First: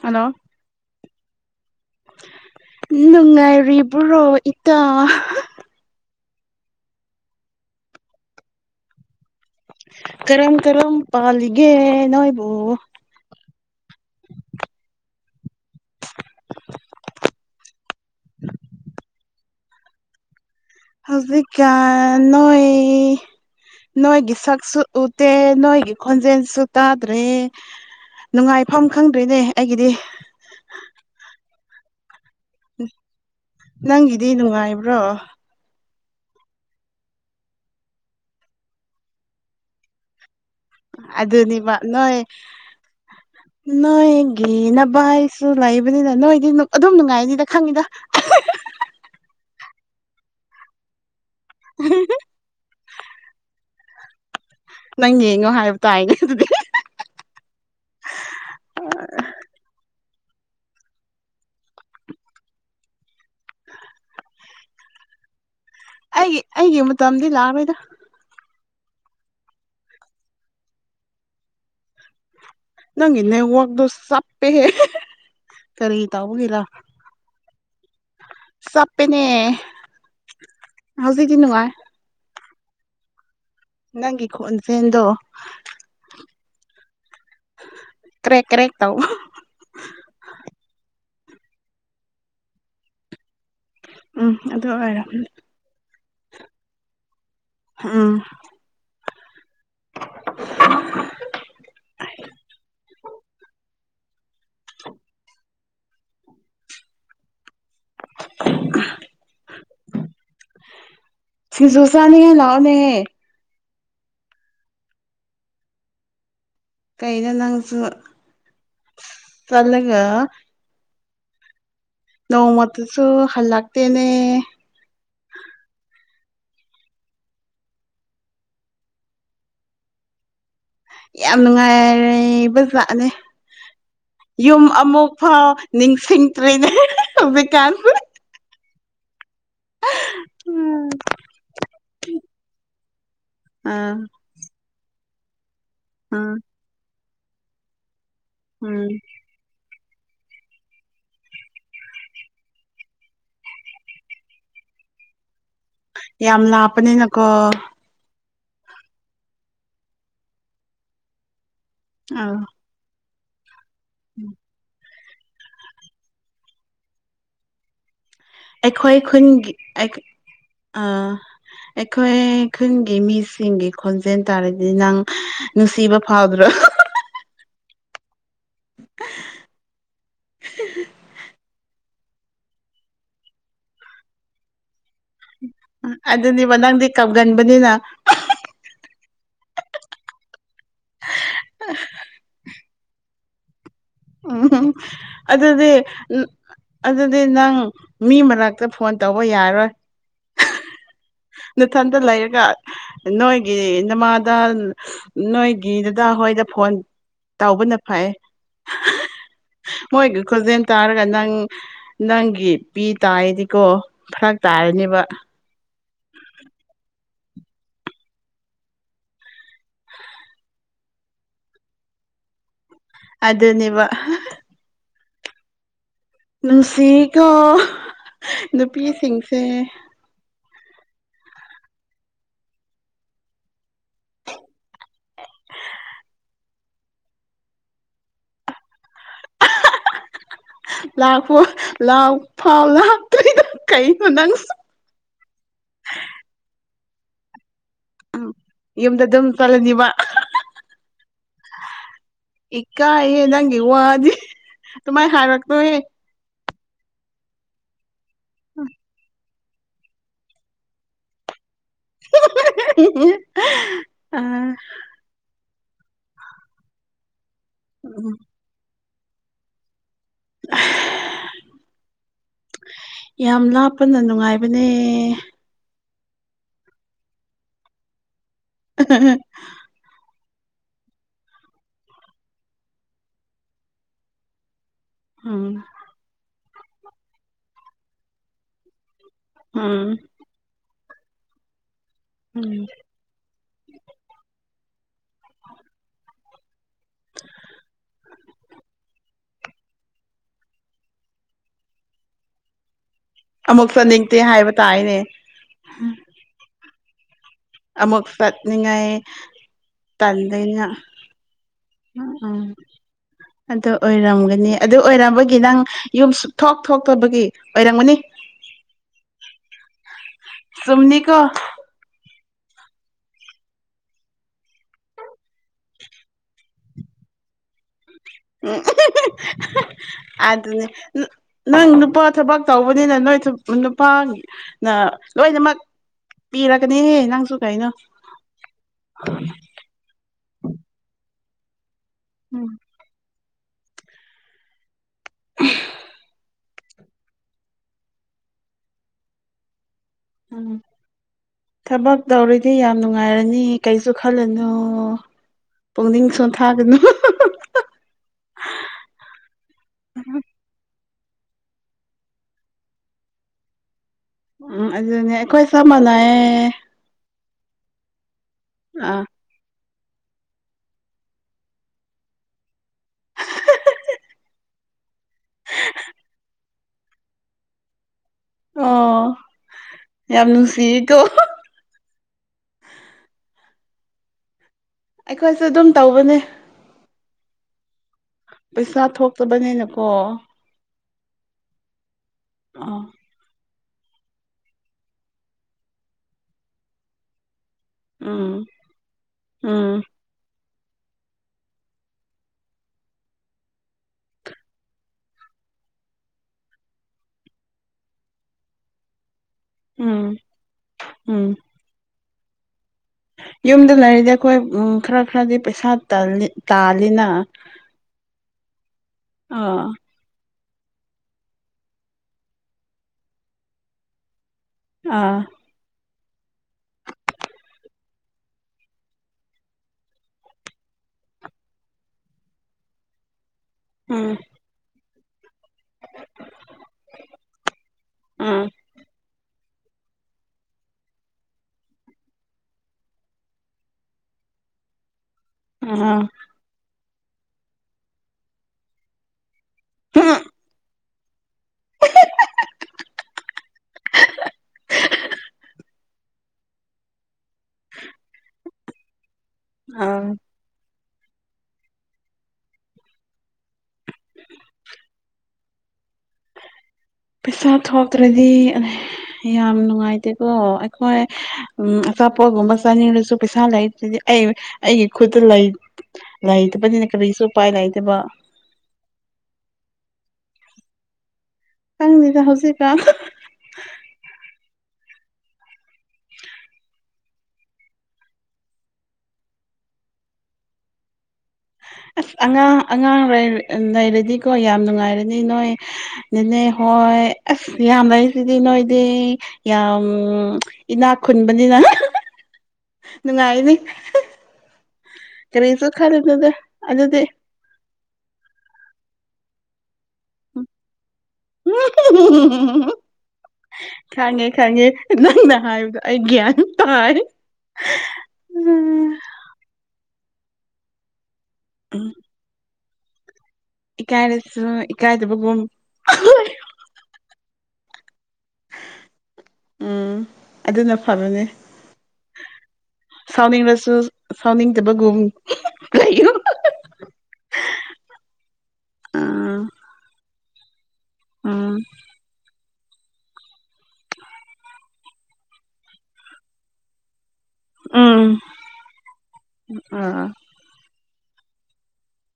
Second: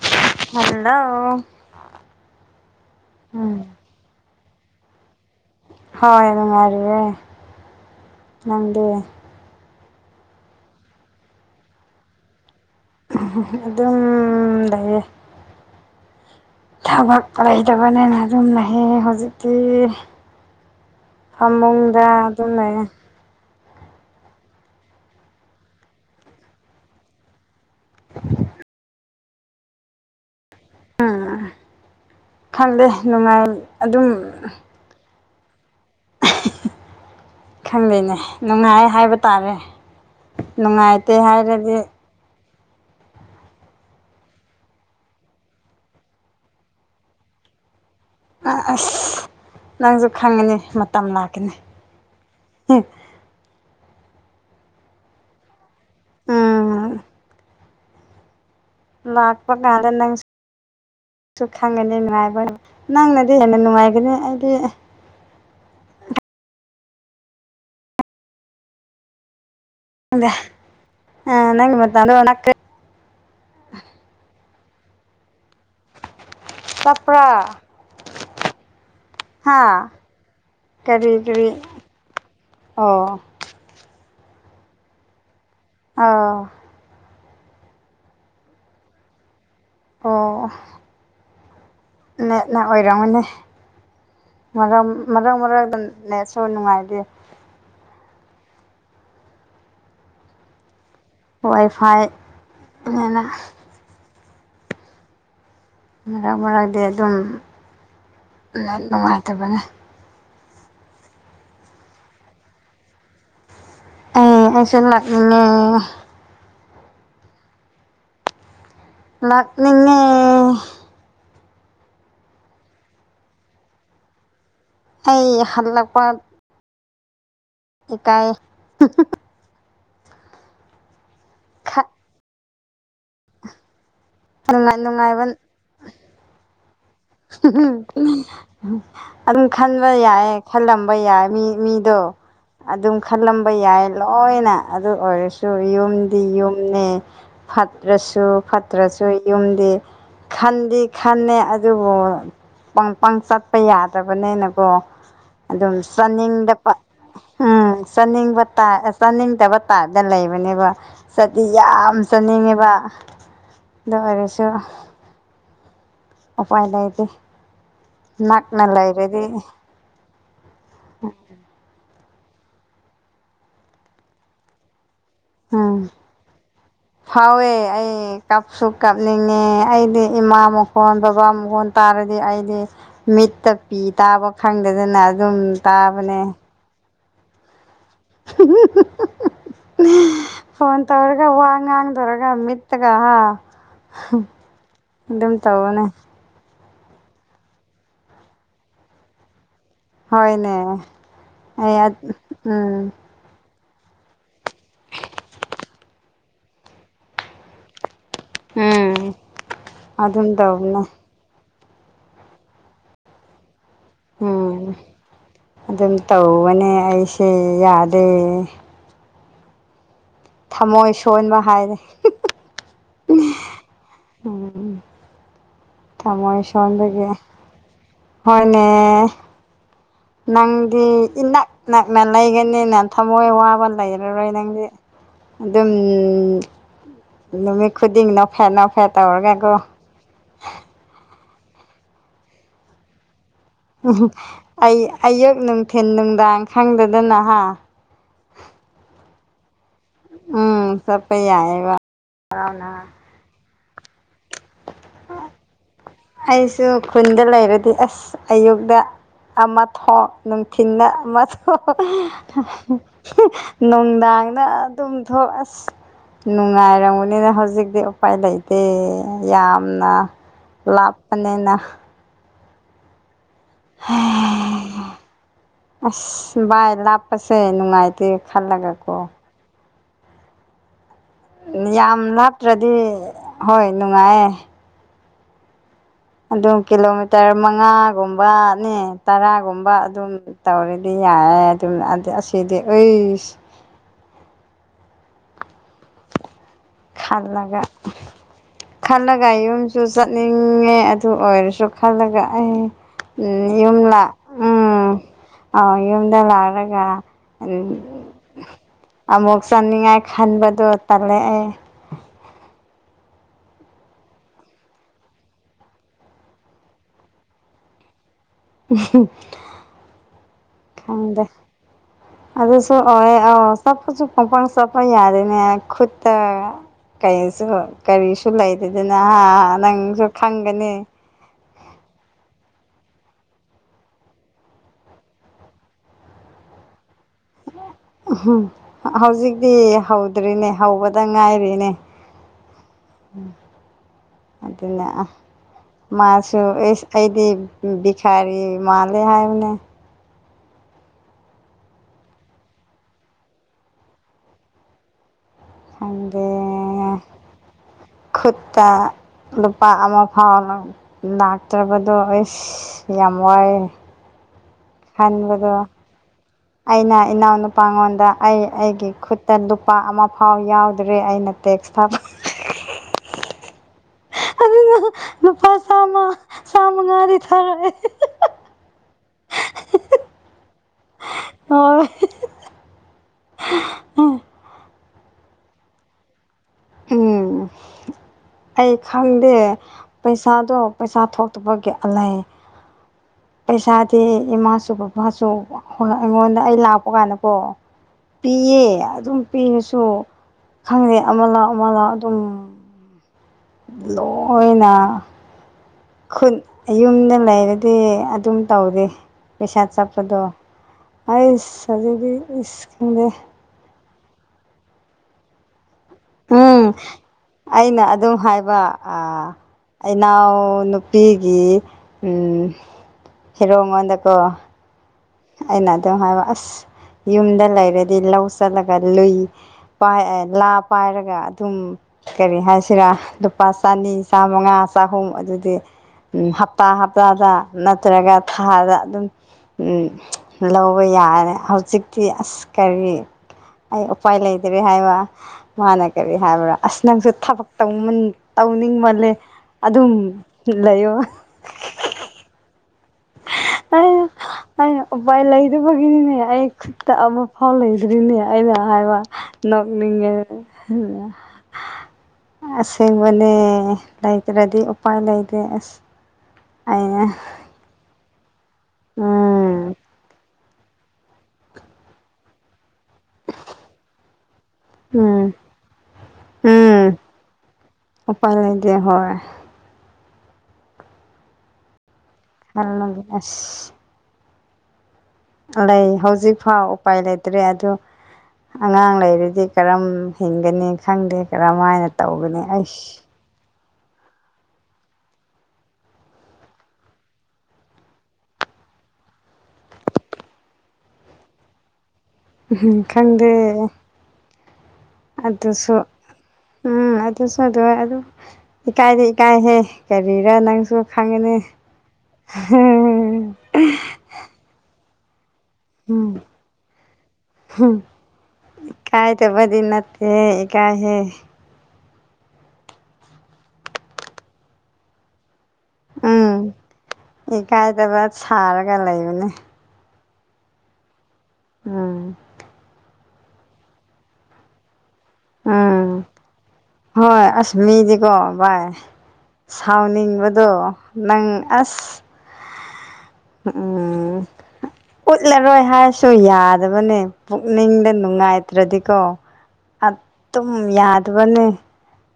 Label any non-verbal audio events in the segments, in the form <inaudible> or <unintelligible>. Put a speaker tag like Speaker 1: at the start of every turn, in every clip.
Speaker 1: hello
Speaker 2: hello ꯎꯝ
Speaker 1: ꯅꯨꯡꯉꯥꯏꯔꯤꯕ꯭ꯔꯣ ꯏꯇꯥ
Speaker 2: ꯍꯣꯏ ꯅꯨꯡꯉꯥꯏꯔꯨꯔꯦ ꯅꯪꯗꯦ
Speaker 1: ꯀꯔꯝ ꯀꯔꯝ ꯄꯥꯜꯂꯤꯒꯦ ꯅꯣꯏꯕꯨ
Speaker 2: ꯑꯗꯨꯝ ꯂꯩꯌꯦ ꯊꯕꯛ ꯂꯩꯇꯕꯅꯤꯅ ꯑꯗꯨꯝꯅꯍ ꯍꯧꯖꯤꯛꯇꯤ ꯐꯃꯨꯡꯗ
Speaker 1: ꯍꯧꯖꯤꯀꯥꯟ
Speaker 2: ꯑꯗꯨꯝ
Speaker 1: ꯅꯣꯏ
Speaker 2: ꯂꯩꯌꯦ
Speaker 1: ꯅꯣꯏꯒꯤ ꯁꯛꯁꯨꯠ ꯎꯇꯦ ꯅꯣꯏꯒꯤ ꯈꯣꯟꯟꯖꯦꯟꯦꯟ ꯁꯨꯛꯇꯗ꯭ꯔꯦ ꯅꯨꯡꯉꯥꯏꯐꯝ ꯈꯪꯗꯣꯏꯅꯦ ꯑꯩꯒꯤꯗꯤ
Speaker 2: ꯎꯝ ꯈꯪꯗꯦ ꯅꯨꯡꯉꯥꯏ ꯑꯗꯨꯝ
Speaker 1: ꯅꯪꯒꯤꯗꯤ ꯅꯨꯡꯉꯥꯏꯕ꯭ꯔꯣ
Speaker 2: ꯈꯪꯗꯦꯅꯦ ꯅꯨꯡꯉꯥꯏ ꯍꯥꯏꯕ ꯇꯥꯔꯦ ꯅꯨꯡꯉꯥꯏꯇꯦ
Speaker 1: ꯑꯗꯨꯅꯦꯕ
Speaker 2: ꯍꯥꯏꯔꯗꯤ
Speaker 1: ꯅꯣꯏ <inaudible> ꯅꯣꯏꯒꯤ ꯅꯚꯥꯏꯁꯨ ꯂꯩꯕꯅꯤꯅ ꯅꯣꯏꯗꯤ ꯑꯗꯨꯝ ꯅꯨꯡꯉꯥꯏꯅꯤꯗ ꯈꯪꯉꯤꯗ
Speaker 2: ꯑ ꯑꯁ ꯅꯪꯁꯨ ꯈꯪꯉꯅꯤ ꯃꯇꯝ ꯂꯥꯛ ꯀꯅꯤ ꯍꯥ
Speaker 1: ꯅꯪ ꯌꯦꯡꯉꯣ ꯍꯥꯏꯕ ꯇꯥꯏꯅꯦ ꯑꯗꯨꯗꯤ
Speaker 2: ꯎꯝ ꯂꯥꯛꯄ ꯀꯥꯟꯗ ꯅꯁꯨ
Speaker 1: <inaudible>
Speaker 2: ꯁꯨ ꯈꯪꯒꯅꯤ ꯅꯨꯡꯉꯥꯏꯕ ꯅꯪꯅꯗꯤ ꯍꯦꯟꯅ ꯅꯨꯡꯉꯥꯏꯒꯅꯤ ꯑꯩꯗꯤ
Speaker 1: ꯑꯩꯒꯤ ꯑꯩꯒꯤ ꯃꯇꯝꯗꯤ ꯂꯥꯛꯑꯔꯣꯏꯗ
Speaker 2: ꯑꯗꯦ ꯑ ꯅꯪ ꯃꯇꯝ
Speaker 1: ꯅꯪ ꯅꯦꯠꯋꯥꯛꯗꯣ ꯆꯞꯄꯦꯍꯦ ꯀꯔꯤ ꯇꯧ
Speaker 2: ꯆꯄ꯭ꯔ
Speaker 1: ꯆꯞꯄꯦꯅꯦ
Speaker 2: ꯍꯥꯥ ꯀꯔꯤ
Speaker 1: ꯍꯧꯖꯤꯛꯇꯤ
Speaker 2: ꯀꯔꯤ
Speaker 1: ꯅꯨꯡꯉꯥꯏ
Speaker 2: ꯑꯣ
Speaker 1: ꯅꯪꯒꯤ ꯈꯣꯟꯖꯦ ꯟꯗꯣ
Speaker 2: ꯑꯥ
Speaker 1: ꯀ꯭ꯔꯦ ꯀ꯭ꯔꯦꯛ ꯇꯎ
Speaker 2: ꯑꯣ ꯅꯦꯠꯅ ꯑꯣꯏꯔꯝꯃꯅꯦ
Speaker 1: ꯎꯝ ꯑꯗꯨ
Speaker 2: ꯃꯔ
Speaker 1: ꯑꯣꯏꯔꯝꯅꯤ
Speaker 2: ꯃꯔꯛ ꯃꯔꯛꯗ ꯅꯦꯁꯨ ꯅꯨꯡꯉꯥꯏꯇꯦ
Speaker 1: ꯎꯝ <unintelligible>
Speaker 2: ꯋꯥꯏꯐꯥꯏ ꯃꯅ ꯃꯔꯛ ꯃꯔꯛꯇꯤ ꯑꯗꯨꯝ ꯅꯨꯡꯉꯥꯏꯇꯕꯅꯦ
Speaker 1: ꯁꯤꯖꯨꯁꯥꯅꯤꯉꯦ ꯂꯥꯑꯣꯅꯦꯍꯦ
Speaker 2: ꯑ ꯑꯩꯁꯨ ꯂꯥꯛꯅꯤꯡꯉꯦ
Speaker 1: ꯀꯩꯅꯣ ꯅꯁꯨ
Speaker 2: ꯂꯥꯛꯅꯤꯡꯉꯦ
Speaker 1: ꯅꯣꯡꯃꯇꯁꯨ ꯈꯜꯂꯛꯇꯦꯅꯦ
Speaker 2: ꯑꯩ ꯍꯜꯂꯥꯛꯄꯠ ꯏꯀꯥꯏꯌꯦ
Speaker 1: ꯌꯥꯝ
Speaker 2: ꯈ
Speaker 1: ꯅꯨꯡꯉꯥꯏꯔꯦꯕ ꯂꯥꯛꯑꯅꯤ ꯌꯨꯝ
Speaker 2: ꯅꯨꯡꯉꯥꯏ
Speaker 1: ꯑꯃꯨꯛ
Speaker 2: ꯅꯨꯡꯉꯥꯏꯕ
Speaker 1: ꯐꯥꯎ ꯅꯤꯡꯁꯤꯡꯇ꯭ꯔꯤꯅꯦ
Speaker 2: <unintelligible> ꯑꯗꯨꯝ ꯈꯟꯕ ꯌꯥꯏ ꯈꯜꯂꯝꯕ
Speaker 1: ꯑꯥ
Speaker 2: ꯌꯥꯏ ꯃꯤ ꯃꯤꯗꯣ ꯑꯗꯨꯝ ꯈꯜꯂꯝꯕ ꯌꯥꯏ
Speaker 1: ꯑꯥ
Speaker 2: ꯂꯣꯏꯅ ꯑꯗꯨ ꯑꯣꯏꯔꯁꯨ ꯌꯨꯝꯗꯤ ꯌꯨꯝꯅꯤ ꯐꯠꯇ꯭ꯔꯁꯨ
Speaker 1: ꯎꯝ
Speaker 2: ꯐꯠꯇ꯭ꯔꯁꯨ ꯌꯨꯝꯗꯤ ꯈꯟꯗꯤ ꯈꯟꯅꯦ ꯑ ꯗꯨꯕꯨ ꯄ ꯄꯪ ꯆꯠꯄ ꯌꯥꯗꯕꯅꯤꯅꯀꯣ ꯑꯗꯨꯝ
Speaker 1: ꯌꯥꯝ
Speaker 2: ꯆꯠꯅꯤꯡꯗ
Speaker 1: ꯂꯥꯞꯄꯅꯤꯅꯀꯣ
Speaker 2: ꯎꯝ ꯆꯥꯅꯤꯡꯕ ꯇꯥ ꯆꯅꯤꯡꯗꯕ ꯇꯥꯗ ꯂꯩꯕꯅꯦꯕ ꯆꯗꯤ ꯌꯥꯝ
Speaker 1: ꯑꯥ
Speaker 2: ꯆꯥꯅꯤꯡꯉꯦꯕ ꯗꯨ ꯑꯣꯏꯔꯁꯨ ꯎꯄꯥꯏ ꯂꯩꯇꯦ ꯅꯛꯅ ꯂꯩꯔꯗꯤ
Speaker 1: ꯑ ꯑꯩꯈꯣꯏ ꯈꯨꯟꯒꯤ ꯃꯤꯁꯤꯡꯒꯤ ꯈꯣꯟꯖꯦꯜ ꯇꯥꯔꯗꯤ ꯅꯪ
Speaker 2: ꯎꯝ
Speaker 1: ꯅꯨꯡꯁꯤꯕ ꯐꯥꯎꯗ꯭ꯔꯣ
Speaker 2: ꯐꯥꯎꯋꯦ ꯑꯩ ꯀꯥꯞꯁꯨ ꯀꯥꯞꯅꯤꯡꯉꯦ ꯑꯩꯗꯤ ꯏꯃꯥ ꯃꯈꯣꯟ ꯕꯕꯥ ꯃꯈꯣꯟ ꯇꯥꯔꯗꯤ ꯑꯩꯗꯤ ꯃꯤꯠꯇ ꯄꯤ ꯇꯥꯕ ꯈꯪꯗꯦꯗꯅ
Speaker 1: ꯑꯗꯨꯅꯤꯕ ꯅꯪꯗꯤ ꯀꯞꯒꯟꯕꯅꯤꯅ
Speaker 2: ꯐꯣꯟ ꯇꯧꯔꯒ ꯋꯥ ꯉꯥꯡꯗꯔꯒ ꯃꯤꯠ ꯏꯠꯇꯀ
Speaker 1: ꯎꯝ ꯑꯗꯗꯤ ꯑꯗꯨꯗꯤ ꯅꯪ ꯃꯤ ꯃꯔꯛꯇ ꯐꯣꯟ ꯇꯧꯕ ꯌꯥꯔꯣꯏ
Speaker 2: ꯍꯣꯏꯅꯦ ꯑꯩ
Speaker 1: ꯃꯊꯟꯇ ꯂꯩꯔꯒ
Speaker 2: ꯎꯝ
Speaker 1: ꯅꯣꯏ ꯒꯤ ꯅꯃꯥꯗ ꯅꯣꯏꯒꯤꯗꯨꯗ ꯍꯣꯏꯗ ꯐꯣꯟ ꯇꯥꯎꯕꯅ ꯐꯩ
Speaker 2: ꯎꯝ
Speaker 1: ꯃꯣꯏꯒꯤ
Speaker 2: ꯑꯗꯨꯝ
Speaker 1: ꯈꯖꯦꯜ
Speaker 2: ꯇꯧꯕꯅꯦ
Speaker 1: ꯇꯥꯔꯒ ꯅꯪ ꯅꯪꯒꯤ ꯄꯤ ꯇꯥꯔꯤꯗꯤꯀꯣ ꯐꯔꯛ
Speaker 2: ꯎꯝ
Speaker 1: ꯇꯥꯔꯅꯦꯕ
Speaker 2: ꯑꯗꯨꯝ ꯇꯧꯕꯅꯦ ꯑꯩꯁꯦ ꯌꯥꯗꯦ ꯊꯝꯃꯣꯏ ꯁꯣꯏꯕ ꯍꯥꯏꯔꯦ
Speaker 1: ꯑꯗꯅꯤꯕ
Speaker 2: ꯎꯝ ꯊꯃꯣꯏ ꯁꯕꯗꯒꯤ ꯍꯣꯏꯅꯦ
Speaker 1: ꯅꯨꯄꯤꯁꯤꯡꯁꯦ
Speaker 2: ꯅꯪ ꯗꯤ ꯏꯅꯛ ꯅꯛꯅ ꯂꯩꯒꯅꯤꯅꯪ ꯊꯃꯣꯏ ꯋꯥꯕ ꯂꯩꯔꯔꯣꯏ ꯅꯪꯗꯤ ꯑꯗꯨꯝ ꯅꯨꯃꯤꯠ ꯈꯨꯗꯤꯡ ꯅꯣꯐꯦꯠ ꯅꯣꯐꯦꯠ ꯇꯧꯔꯒꯀꯣ
Speaker 1: ꯂꯥꯎ ꯐ ꯂꯥꯎ ꯐꯥꯎ ꯂꯥꯎ
Speaker 2: ꯎ ꯑꯩ ꯑꯌꯨꯛ ꯅꯨꯡꯊꯤꯟ ꯅꯨꯡꯗꯥꯡ ꯈꯪꯗꯗꯅꯍꯥ
Speaker 1: ꯎ ꯌꯝꯗ ꯑꯗꯨꯝ ꯆꯂꯅꯤꯕ
Speaker 2: ꯎꯝ ꯁꯄꯩꯌꯥꯑꯕ
Speaker 1: ꯏꯀꯥꯏꯍꯦ ꯅꯪꯒꯤ ꯋꯥꯗꯤ ꯑꯗꯨꯃꯥꯏꯅ ꯍꯥꯏꯔꯛꯇꯣꯏꯍꯦ
Speaker 2: ꯑꯩꯁꯨ ꯈꯨꯟꯗ ꯂꯩꯔꯗꯤ ꯑꯁ ꯑꯌꯨꯛꯇ ꯑ ꯃ ꯊꯣ ꯅꯝꯐꯤꯤꯟꯅ ꯃ ꯅꯨꯡꯗꯥꯡꯗ
Speaker 1: ꯑ
Speaker 2: ꯑꯗꯨꯝ ꯊꯣꯛꯑꯁ ꯅꯨꯡꯉꯥꯏꯔꯝꯒꯅꯤꯅ ꯍꯧꯖꯤꯛꯇꯤ
Speaker 1: ꯎꯝ
Speaker 2: ꯎꯄꯥꯏ ꯂꯩꯇꯦ ꯌꯥꯝꯅ ꯂꯥꯛꯞꯄꯅꯦꯅ
Speaker 1: ꯌꯥꯝ ꯂꯥꯞꯄꯅ ꯅꯨꯡꯉꯥꯏꯕꯅꯦ
Speaker 2: ꯑꯁ ꯚꯥꯏ ꯂꯥꯞꯄꯁꯦ ꯅꯨꯡꯉꯥꯏꯇꯦ ꯈꯜꯂꯒꯀꯣ ꯌꯥꯝ ꯂꯥꯞꯇ꯭ꯔꯗꯤ ꯍꯣꯏ ꯅꯨꯡꯉꯥꯏꯦ
Speaker 1: ꯑꯝ
Speaker 2: ꯑꯗꯨꯝ ꯀꯤꯂꯣꯃꯤꯇꯔ ꯃꯉꯥꯒꯨꯝꯕꯅꯦ ꯇꯔꯥꯒꯨꯝꯕ
Speaker 1: ꯎꯝ
Speaker 2: ꯑꯗꯨꯝ ꯇꯧꯔꯤ ꯗꯤ ꯌꯥꯔꯦ ꯑꯗꯨꯝ ꯑꯁꯤꯗꯤ
Speaker 1: ꯎꯝ
Speaker 2: ꯑꯩ ꯈꯜ ꯂꯒꯒ ꯈꯜꯂꯒ ꯌꯨꯝꯁꯨ ꯆꯠꯅꯤꯡꯉꯦ ꯑꯗꯨ ꯑꯣꯏꯔꯁꯨ ꯈꯜꯂꯒ ꯑꯩ ꯎꯝ
Speaker 1: ꯑꯃꯨꯛ
Speaker 2: ꯌꯨꯝ ꯂ
Speaker 1: ꯆꯠꯅꯤꯡꯗꯦ ꯍꯥꯏꯕ
Speaker 2: ꯎꯝ
Speaker 1: ꯇꯥꯏꯅꯦ
Speaker 2: ꯑ ꯌꯨꯝꯗ ꯂꯥꯛꯑꯔꯒ
Speaker 1: ꯑꯃꯨꯛ ꯆꯠꯅꯤꯡꯉꯥꯏ
Speaker 2: ꯑꯃꯨꯛ ꯆꯥꯅꯤꯡꯉꯥꯏ ꯈꯟꯕꯗꯣ ꯇꯜꯂꯛꯑꯦ
Speaker 1: ꯑꯥ ꯑꯗꯨ ꯑꯣꯏꯔꯝꯒꯅꯤ ꯑꯗꯨ ꯑꯣꯏꯔꯝꯕꯒꯤ ꯅꯪ ꯌꯨꯝ ꯊꯣꯛ ꯊꯣꯛ ꯊꯄꯒꯤ ꯑꯣꯏꯔꯝꯒꯅꯤ ꯆꯨꯝꯅꯤꯀꯣ
Speaker 2: ꯍꯪꯗ ꯑꯗꯨꯁꯨ ꯍ ꯑ ꯁꯄꯁꯨ ꯄꯪꯄꯪ ꯁꯞꯄ ꯌꯥꯔꯦꯅꯦ ꯈꯨꯠꯇ ꯀꯔꯤꯁꯨ ꯀꯔꯤꯁꯨ
Speaker 1: ꯎꯝ
Speaker 2: ꯂꯩꯗꯦꯗꯅ ꯅꯪꯁꯨ
Speaker 1: ꯑꯗꯨꯅꯦ
Speaker 2: ꯈꯪꯒꯅꯤ
Speaker 1: ꯅꯪ ꯅꯨꯄꯥ ꯊꯕꯛ ꯇꯧꯕꯅꯤꯅ ꯅꯣꯏ ꯅꯨꯄꯥꯅ ꯂꯣꯏꯅꯃꯛ ꯄꯤꯔ ꯀꯅꯤ
Speaker 2: ꯝ ꯍꯧꯖꯤꯛꯇꯤ ꯍꯧꯗ꯭ꯔꯤꯅꯦ ꯍꯧꯕꯗ ꯉꯥꯏꯔꯤꯅꯦ
Speaker 1: ꯎꯝ
Speaker 2: ꯃꯥ ꯁꯨ ꯑꯩꯗꯤ ꯕꯤꯈꯥꯔꯤ ꯃꯥꯜꯂꯦ ꯍꯥꯏꯕꯅꯦ
Speaker 1: ꯎꯝ ꯊꯕꯛ ꯇꯧꯔꯤꯗꯤ ꯌꯥꯝ ꯅꯨꯡꯉꯥꯏꯔꯅꯤ ꯀꯩꯁꯨ ꯈꯜꯂꯅꯨ ꯄꯨꯛꯅꯤꯡ
Speaker 2: ꯈꯪꯗꯦ
Speaker 1: ꯁꯣ ꯊꯥꯒꯅꯤꯨ
Speaker 2: ꯈꯨꯠꯇ ꯂꯨꯄꯥ ꯑꯃ ꯐꯥꯎꯅ ꯂꯥꯛꯇ꯭ꯔꯕꯗꯣ ꯑꯁ ꯌꯥꯝ ꯋꯥꯏꯑꯦ
Speaker 1: ꯎꯝ ꯑꯗꯨꯅꯦ ꯑꯩꯈꯣꯏ
Speaker 2: ꯈꯟꯕꯗꯣ
Speaker 1: ꯆꯞ ꯃꯥꯟꯅꯩꯌꯦ
Speaker 2: ꯑꯩꯅ ꯏꯅꯥꯎꯅꯄꯥꯉꯣꯟꯗ ꯑꯩ ꯑꯩꯒꯤ
Speaker 1: ꯑꯥ
Speaker 2: ꯈꯨꯠꯇ ꯂꯨꯄꯥ ꯑꯃ ꯐꯥꯎ ꯌꯥꯎꯗ꯭ꯔꯦ ꯑꯩꯅ ꯇꯦꯛꯁ ꯊ ꯑꯗꯨꯅ ꯅꯨꯄꯥ ꯆꯥꯃ ꯆꯥꯝꯃ ꯉꯥꯗꯤ ꯊꯥꯔꯛꯑꯦ
Speaker 1: ꯑꯣ ꯌꯥꯝ ꯅꯨꯡꯁꯤꯀꯣ
Speaker 2: ꯎꯝ
Speaker 1: ꯑꯩꯈꯣꯏꯁꯨꯦ ꯑꯗꯨꯝ ꯇꯧꯕꯅꯦ
Speaker 2: ꯎꯝ ꯑꯩ
Speaker 1: ꯄꯩꯁꯥ
Speaker 2: ꯈꯪꯗꯦ
Speaker 1: ꯊꯣꯛꯇꯕꯅꯤꯅꯀꯣ
Speaker 2: ꯄꯩꯁꯥꯗꯣ ꯄꯩꯁꯥ ꯊꯣꯛꯇꯕꯒꯤ ꯂꯩ
Speaker 1: ꯑꯥ
Speaker 2: ꯄꯩꯁꯥꯗꯤ ꯏꯃꯥꯁꯨ ꯕꯕꯥꯁꯨ ꯍ ꯑꯩꯉꯣꯟꯗ ꯑꯩ ꯂꯥꯛꯄ ꯀꯥꯟꯗꯀꯣ
Speaker 1: ꯎꯝ
Speaker 2: ꯄꯤꯌꯦ ꯑꯗꯨꯝ
Speaker 1: ꯎꯝ
Speaker 2: ꯄꯤꯔꯁꯨ ꯈꯪꯗꯦ ꯑꯃ ꯂꯥꯎꯑꯣ ꯃꯅ ꯑꯗꯨꯝ ꯂꯣꯏꯣꯏꯅ ꯈꯨꯠ ꯌꯨꯝꯗ ꯂꯩꯔꯗꯤ ꯑꯗꯨꯝ ꯇꯧꯔꯤꯦ ꯄꯩꯁꯥ
Speaker 1: ꯎꯝ
Speaker 2: ꯆꯠꯄꯗꯣ
Speaker 1: ꯎꯝ
Speaker 2: ꯑꯩꯁ ꯑꯗꯨꯖꯤꯗꯤ
Speaker 1: ꯌꯨꯝꯗ ꯂꯩꯔꯤꯗꯤ ꯑꯩꯈꯣꯏ ꯎ ꯈꯔ ꯈꯔꯗꯤ ꯄꯩꯁꯥ ꯇꯥꯜꯂꯤ
Speaker 2: ꯎꯝ
Speaker 1: ꯇꯥꯜꯂꯤꯅ
Speaker 2: ꯑꯩꯅ ꯑꯗꯨꯝ ꯍꯥꯏꯕ
Speaker 1: ꯑꯥ
Speaker 2: ꯏꯅꯥꯎ ꯅꯨꯄꯤꯒꯤ ꯎ ꯍꯦꯔꯣꯉꯣꯟꯗꯀꯣ
Speaker 1: ꯑꯥ
Speaker 2: ꯑꯩꯅ ꯑꯗꯨꯝ ꯍꯥꯏꯕ ꯑꯁ ꯌꯨꯝꯗ ꯂꯩꯔꯗꯤ ꯂꯧ ꯆꯠꯂꯒ ꯂꯨꯏ ꯂꯥ ꯄꯥꯏꯔꯒ ꯑꯗꯨꯝ ꯀꯔꯤ ꯍꯥꯏꯁꯤꯔꯥ ꯂꯨꯄꯥ ꯆꯅꯤ
Speaker 1: ꯎꯝ
Speaker 2: ꯁꯥ ꯃꯉꯥ ꯆꯍꯨꯝ ꯑꯗꯨ ꯍꯥꯏꯗꯤ ꯎ ꯍꯞꯇꯥ ꯍꯞꯇꯥꯗ ꯅꯠꯇ꯭ꯔꯒ
Speaker 1: ꯎꯝ
Speaker 2: ꯊꯥꯗ ꯑꯗꯨꯝ ꯎꯝ ꯂꯧꯕ ꯌꯥꯔꯦ ꯍꯧꯖꯤꯛꯇꯤ ꯑꯁ ꯀꯔꯤ ꯑꯩ ꯎꯄꯥꯏ ꯂꯩꯇ꯭ꯔꯦ ꯍꯥꯏꯕ ꯃꯥꯅ
Speaker 1: ꯎꯝ
Speaker 2: ꯀꯔꯤ ꯍꯥꯏꯕ꯭ꯔꯥ ꯑꯁ ꯅꯪꯁꯨ ꯊꯕꯛ ꯇꯧꯅꯤꯡꯃꯜꯂꯦ ꯑꯗꯨꯝ ꯂꯩꯌꯣ
Speaker 1: <inaudible>
Speaker 2: ꯍꯥꯏ ꯎꯄꯥꯏ ꯂꯩꯗꯕꯒꯤꯅꯤꯅꯦ ꯑꯩ ꯈꯨꯠꯇ ꯑꯃ ꯐꯥꯎ ꯂꯩꯗ꯭ꯔꯤꯅꯦ ꯑꯩꯅ ꯍꯥꯏꯕ ꯅꯅꯤꯡꯉ
Speaker 1: ꯑꯥ
Speaker 2: ꯑꯁꯦꯡꯕꯅꯦ ꯂꯩꯇ꯭ꯔꯗꯤ ꯎꯄꯥꯏ ꯂꯩꯇꯦ ꯑꯁ ꯑꯩꯅ
Speaker 1: ꯄꯩꯁꯥ ꯊꯣꯛꯇ꯭ꯔꯗꯤ ꯌꯥꯝ
Speaker 2: ꯎꯝ
Speaker 1: ꯅꯨꯡꯉꯥꯏꯇꯦꯀꯣ ꯣꯏ ꯎ ꯆꯥꯄꯒ ꯆꯥꯅꯤꯡꯔꯁꯨ ꯄꯩꯁꯥ ꯂꯩꯇ꯭ꯔꯗꯤ ꯑꯩ ꯑꯩꯒꯤ ꯈꯨꯠꯇ
Speaker 2: ꯎꯝ
Speaker 1: ꯂꯩꯇꯕꯅꯤꯅ ꯀꯔꯤꯁꯨ ꯎꯄꯥꯏ ꯂꯩ ꯍꯥꯏꯗꯕ
Speaker 2: ꯐꯦꯗꯤ ꯍꯣꯏ
Speaker 1: <inaudible> ꯇꯪꯅꯤꯗ ꯍꯧꯖꯤꯛꯀ
Speaker 2: ꯈꯜꯂꯒ ꯑꯁ ꯂꯩ ꯍꯧꯖꯤꯛ ꯐꯥꯎ ꯎꯄꯥꯏ ꯂꯩꯇꯦ ꯐꯠꯇ꯭ꯔꯦ ꯑꯗꯨꯗ ꯑꯉꯥꯡ ꯂꯩꯔꯗꯤ ꯀꯔꯝ ꯍꯤꯡꯒꯅꯤ ꯈꯪꯗꯦ ꯀꯔꯝꯃꯥꯏꯅ
Speaker 1: ꯑꯁ
Speaker 2: ꯇꯧꯒꯅꯤ
Speaker 1: ꯑꯉꯥꯡ
Speaker 2: ꯑꯩ
Speaker 1: ꯑꯉꯥꯡ ꯂꯩ ꯂꯩꯔꯗꯤꯀꯣ ꯌꯥꯝ ꯅꯨꯡꯉꯥꯏꯔꯅꯤ ꯅꯣꯏ ꯅꯅꯦ ꯍꯣꯏ ꯑꯁ ꯌꯥꯝ ꯂꯩ ꯁꯤꯗꯤ ꯅꯣꯏ ꯅꯣꯏꯗꯤ ꯌꯥꯝ ꯏꯅꯥꯛ ꯈꯨꯟꯕꯅꯤꯅ
Speaker 2: ꯎꯝ ꯈꯪꯗꯦ
Speaker 1: ꯅꯨꯡꯉꯥꯏꯅꯦ
Speaker 2: ꯑꯗꯨꯁꯨ ꯎꯝ
Speaker 1: ꯑꯗꯨꯗꯤ
Speaker 2: ꯑꯗꯨꯁꯨ ꯑꯗꯨ ꯑꯗꯨ ꯏꯀꯥꯏꯗꯤ ꯏꯀꯥꯏꯍꯦ ꯀꯔꯤꯔ ꯅꯪꯁꯨ ꯈꯉꯅꯤ
Speaker 1: ꯈꯪꯉꯦ ꯈꯪꯉꯦ ꯅꯪꯅ ꯍꯥꯏꯕꯗ ꯑꯩ ꯒ꯭ꯌꯥꯟ ꯇꯥꯏ
Speaker 2: ꯑꯦ ꯀꯥꯏ ꯍꯦ
Speaker 1: ꯎꯝ ꯏꯀꯥꯏꯔꯁꯨ ꯏ ꯀꯥꯏꯗ
Speaker 2: ꯎꯝ ꯏꯀꯥꯏꯗꯕ ꯁꯥꯔꯒ ꯂꯩꯕꯅꯦ
Speaker 1: ꯎꯝ ꯑꯗꯨꯅ ꯐꯕꯅꯤ
Speaker 2: ꯎꯝ
Speaker 1: ꯁꯥꯎꯅꯤꯡꯔꯁꯨ ꯁꯥꯎꯅꯤꯡꯗꯕꯒꯨꯝ
Speaker 2: ꯑꯝ
Speaker 1: ꯂꯩꯌꯨ
Speaker 2: ꯍꯣꯏ ꯑꯁꯃꯤꯗꯤꯀꯣ ꯚꯥꯏ
Speaker 1: ꯎꯝ
Speaker 2: ꯁꯥꯎꯅꯤꯡ ꯑꯣ ꯅꯪ
Speaker 1: ꯎꯝ
Speaker 2: ꯑꯁ ꯎꯝ ꯎꯠꯂꯔꯣꯏ ꯍꯥꯏꯔꯁꯨ ꯌꯥꯗꯕꯅꯦ ꯄꯨꯛꯅꯤꯡꯗ
Speaker 1: ꯎꯝ
Speaker 2: ꯅꯨꯡꯉꯥꯏꯇ꯭ꯔꯗꯤꯀꯣ
Speaker 1: ꯑꯥ
Speaker 2: ꯑꯗꯨꯝ ꯌꯥꯗꯕꯅꯤ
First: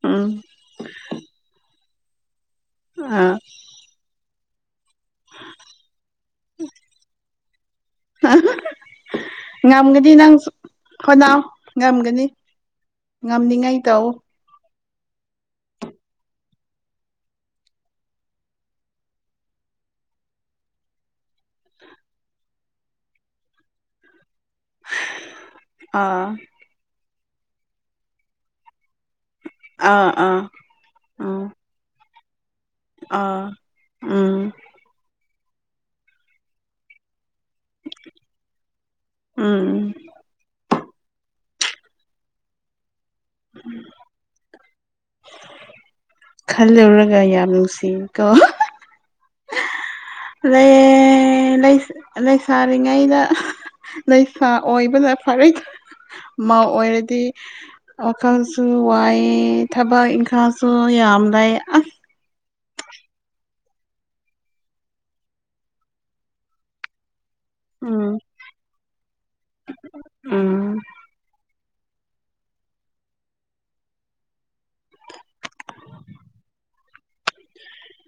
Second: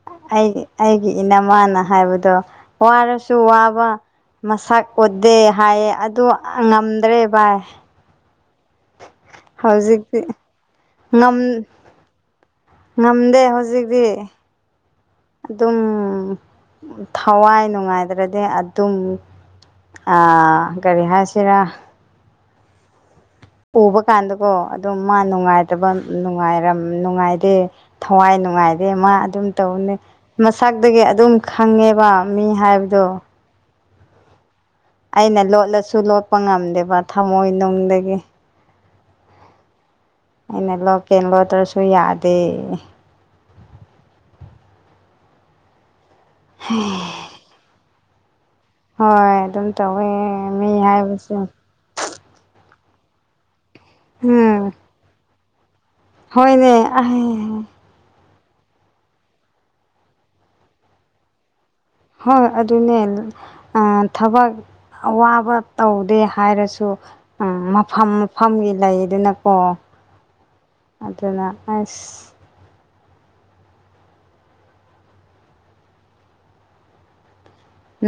Speaker 1: ꯎꯝ
Speaker 2: ꯑꯩ ꯑꯩꯒꯤ ꯏꯅꯃꯥꯅ ꯍꯥꯏꯕꯗꯣ
Speaker 1: ꯑꯥ
Speaker 2: ꯋꯥꯔꯁꯨ ꯋꯥꯕ ꯃꯁꯛ ꯑꯣꯗꯦ ꯍꯥꯏꯌꯦ ꯑꯗꯨ ꯉꯝꯗ꯭ꯔꯦ ꯚꯥꯏ
Speaker 1: ꯉꯝꯒꯅꯤ
Speaker 2: ꯍꯧꯖꯤꯛꯇꯤ
Speaker 1: ꯅꯪ ꯀꯅꯥꯎ
Speaker 2: ꯉꯝ
Speaker 1: ꯉꯝꯒꯅꯤ
Speaker 2: ꯉꯝꯗꯦ
Speaker 1: ꯉꯝꯅꯤꯉꯥꯏ
Speaker 2: ꯍꯧꯖꯤꯛꯇꯤ
Speaker 1: ꯇꯑꯣ
Speaker 2: ꯑꯗꯨꯝ ꯊꯋꯥꯏ ꯅꯨꯡꯉꯥꯏꯗ꯭ꯔꯗꯤ ꯑꯗꯨꯝ ꯑꯥ ꯀꯔꯤꯍꯥꯁꯤꯔ ꯎꯕ ꯀꯥꯟꯗꯀꯣ ꯑꯗꯨꯝ ꯃꯥ
Speaker 1: ꯑꯥ
Speaker 2: ꯅꯨꯡꯉꯥꯏꯇꯕꯅꯨꯡꯉꯥꯏꯔ ꯅꯨꯡꯉꯥꯏ ꯊꯋꯥꯏ ꯅꯨꯡꯉꯥꯏꯗꯦ ꯃꯥ ꯑꯗꯨꯝ ꯇꯧꯅꯤ
Speaker 1: ꯑꯥ ꯑꯥ
Speaker 2: ꯃꯁꯛꯇꯒꯤ ꯑꯗꯨꯝ
Speaker 1: ꯎꯝ
Speaker 2: ꯈꯪꯉꯦꯕ ꯃꯤ ꯍꯥꯏꯕꯗꯣ
Speaker 1: ꯑꯥ ꯎꯝ
Speaker 2: ꯑꯩꯅ ꯂꯣꯠꯂꯁꯨ ꯂꯣꯠꯄ ꯉꯝꯗꯦꯕ ꯊꯝꯃꯣꯏꯅꯨꯡꯗꯒꯤ
Speaker 1: ꯎꯝ
Speaker 2: ꯩꯅ ꯂꯧ ꯀꯦꯜꯂꯣꯗ꯭ꯔꯁꯨ ꯌꯥꯗꯦ
Speaker 1: ꯈꯟꯂꯔꯒ ꯌꯥꯝ ꯅꯨꯡꯁꯤ ꯀꯣ
Speaker 2: ꯍꯣꯏ ꯑꯗꯨꯝ ꯇꯧꯋꯦ ꯃꯤ ꯍꯥꯏꯕꯁꯦ
Speaker 1: ꯂꯩ ꯂꯩ ꯂꯩ ꯂꯩ ꯂꯩꯁꯥꯏ ꯉꯔꯤꯉꯩꯗ ꯂꯩꯁꯥ
Speaker 2: ꯎꯝ
Speaker 1: ꯑꯣꯏꯕꯅ ꯐꯔꯦ ꯃꯥ
Speaker 2: ꯍꯣꯏꯅꯦ
Speaker 1: ꯑꯣꯏꯔꯗꯤ
Speaker 2: ꯑꯩ
Speaker 1: ꯈꯀꯁꯨ ꯋꯥꯏ ꯊꯕꯛ ꯏꯀꯁꯨ ꯌꯥ ꯌꯥꯝ ꯑꯝꯥꯏ ꯑꯁ
Speaker 2: ꯍ ꯑꯗꯨꯅꯦ ꯊꯕꯛ ꯑꯋꯥꯕ ꯇꯧꯗꯦ ꯍꯥꯏꯔꯁꯨ ꯎꯝ ꯃꯐꯝ ꯃꯐꯝꯒꯤ ꯂꯩꯗꯨꯅꯀꯣ
Speaker 1: ꯎꯝ
Speaker 2: ꯑꯗꯨꯅ ꯑꯁ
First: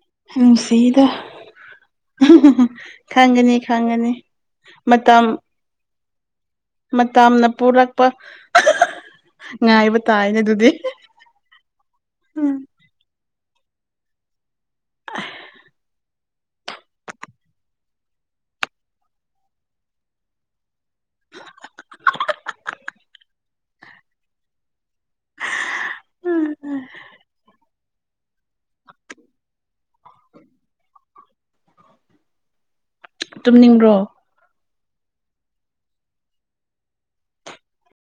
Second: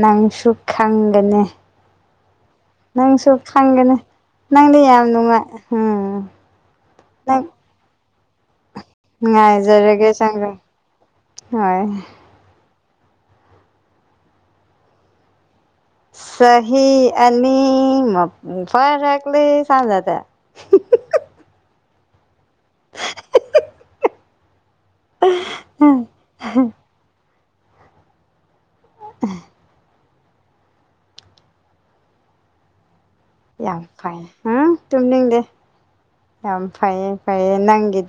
Speaker 2: ꯅꯪꯁꯨ ꯈꯪꯒꯅꯤ
Speaker 1: ꯎ <unintelligible>
Speaker 2: ꯅꯪꯁꯨ ꯐꯪꯒꯅꯤ ꯅꯪꯗꯤ ꯌꯥꯝ
Speaker 1: ꯃꯇꯝ
Speaker 2: ꯅꯨꯡꯉꯥꯏ ꯎꯝ ꯅꯪ
Speaker 1: ꯃꯇꯝꯅ ꯄꯨꯔꯛꯄ ꯉꯥꯏꯕ
Speaker 2: ꯉꯥꯏꯖꯔꯒꯦ
Speaker 1: ꯇꯥꯏꯅꯦ
Speaker 2: ꯆꯪꯒ
Speaker 1: ꯑꯗꯨꯗꯤ
Speaker 2: ꯍꯣꯏ
Speaker 1: ꯎꯝ
Speaker 2: ꯁꯍꯤ ꯑ ꯐꯔ ꯍꯀꯂꯤ ꯁꯥꯡꯖ ꯇ <unintelligible> <unintelligible> <unintelligible> ꯌꯥꯝ
Speaker 1: ꯇꯨꯝꯅꯤꯡꯕ꯭ꯔꯣ
Speaker 2: ꯐꯩꯌꯦ ꯎꯝ ꯇꯨꯝꯅꯤꯡꯗꯦ ꯌꯥꯝ ꯐꯩꯌꯦ ꯐꯩꯌꯦ ꯅꯪꯒꯤꯗꯤ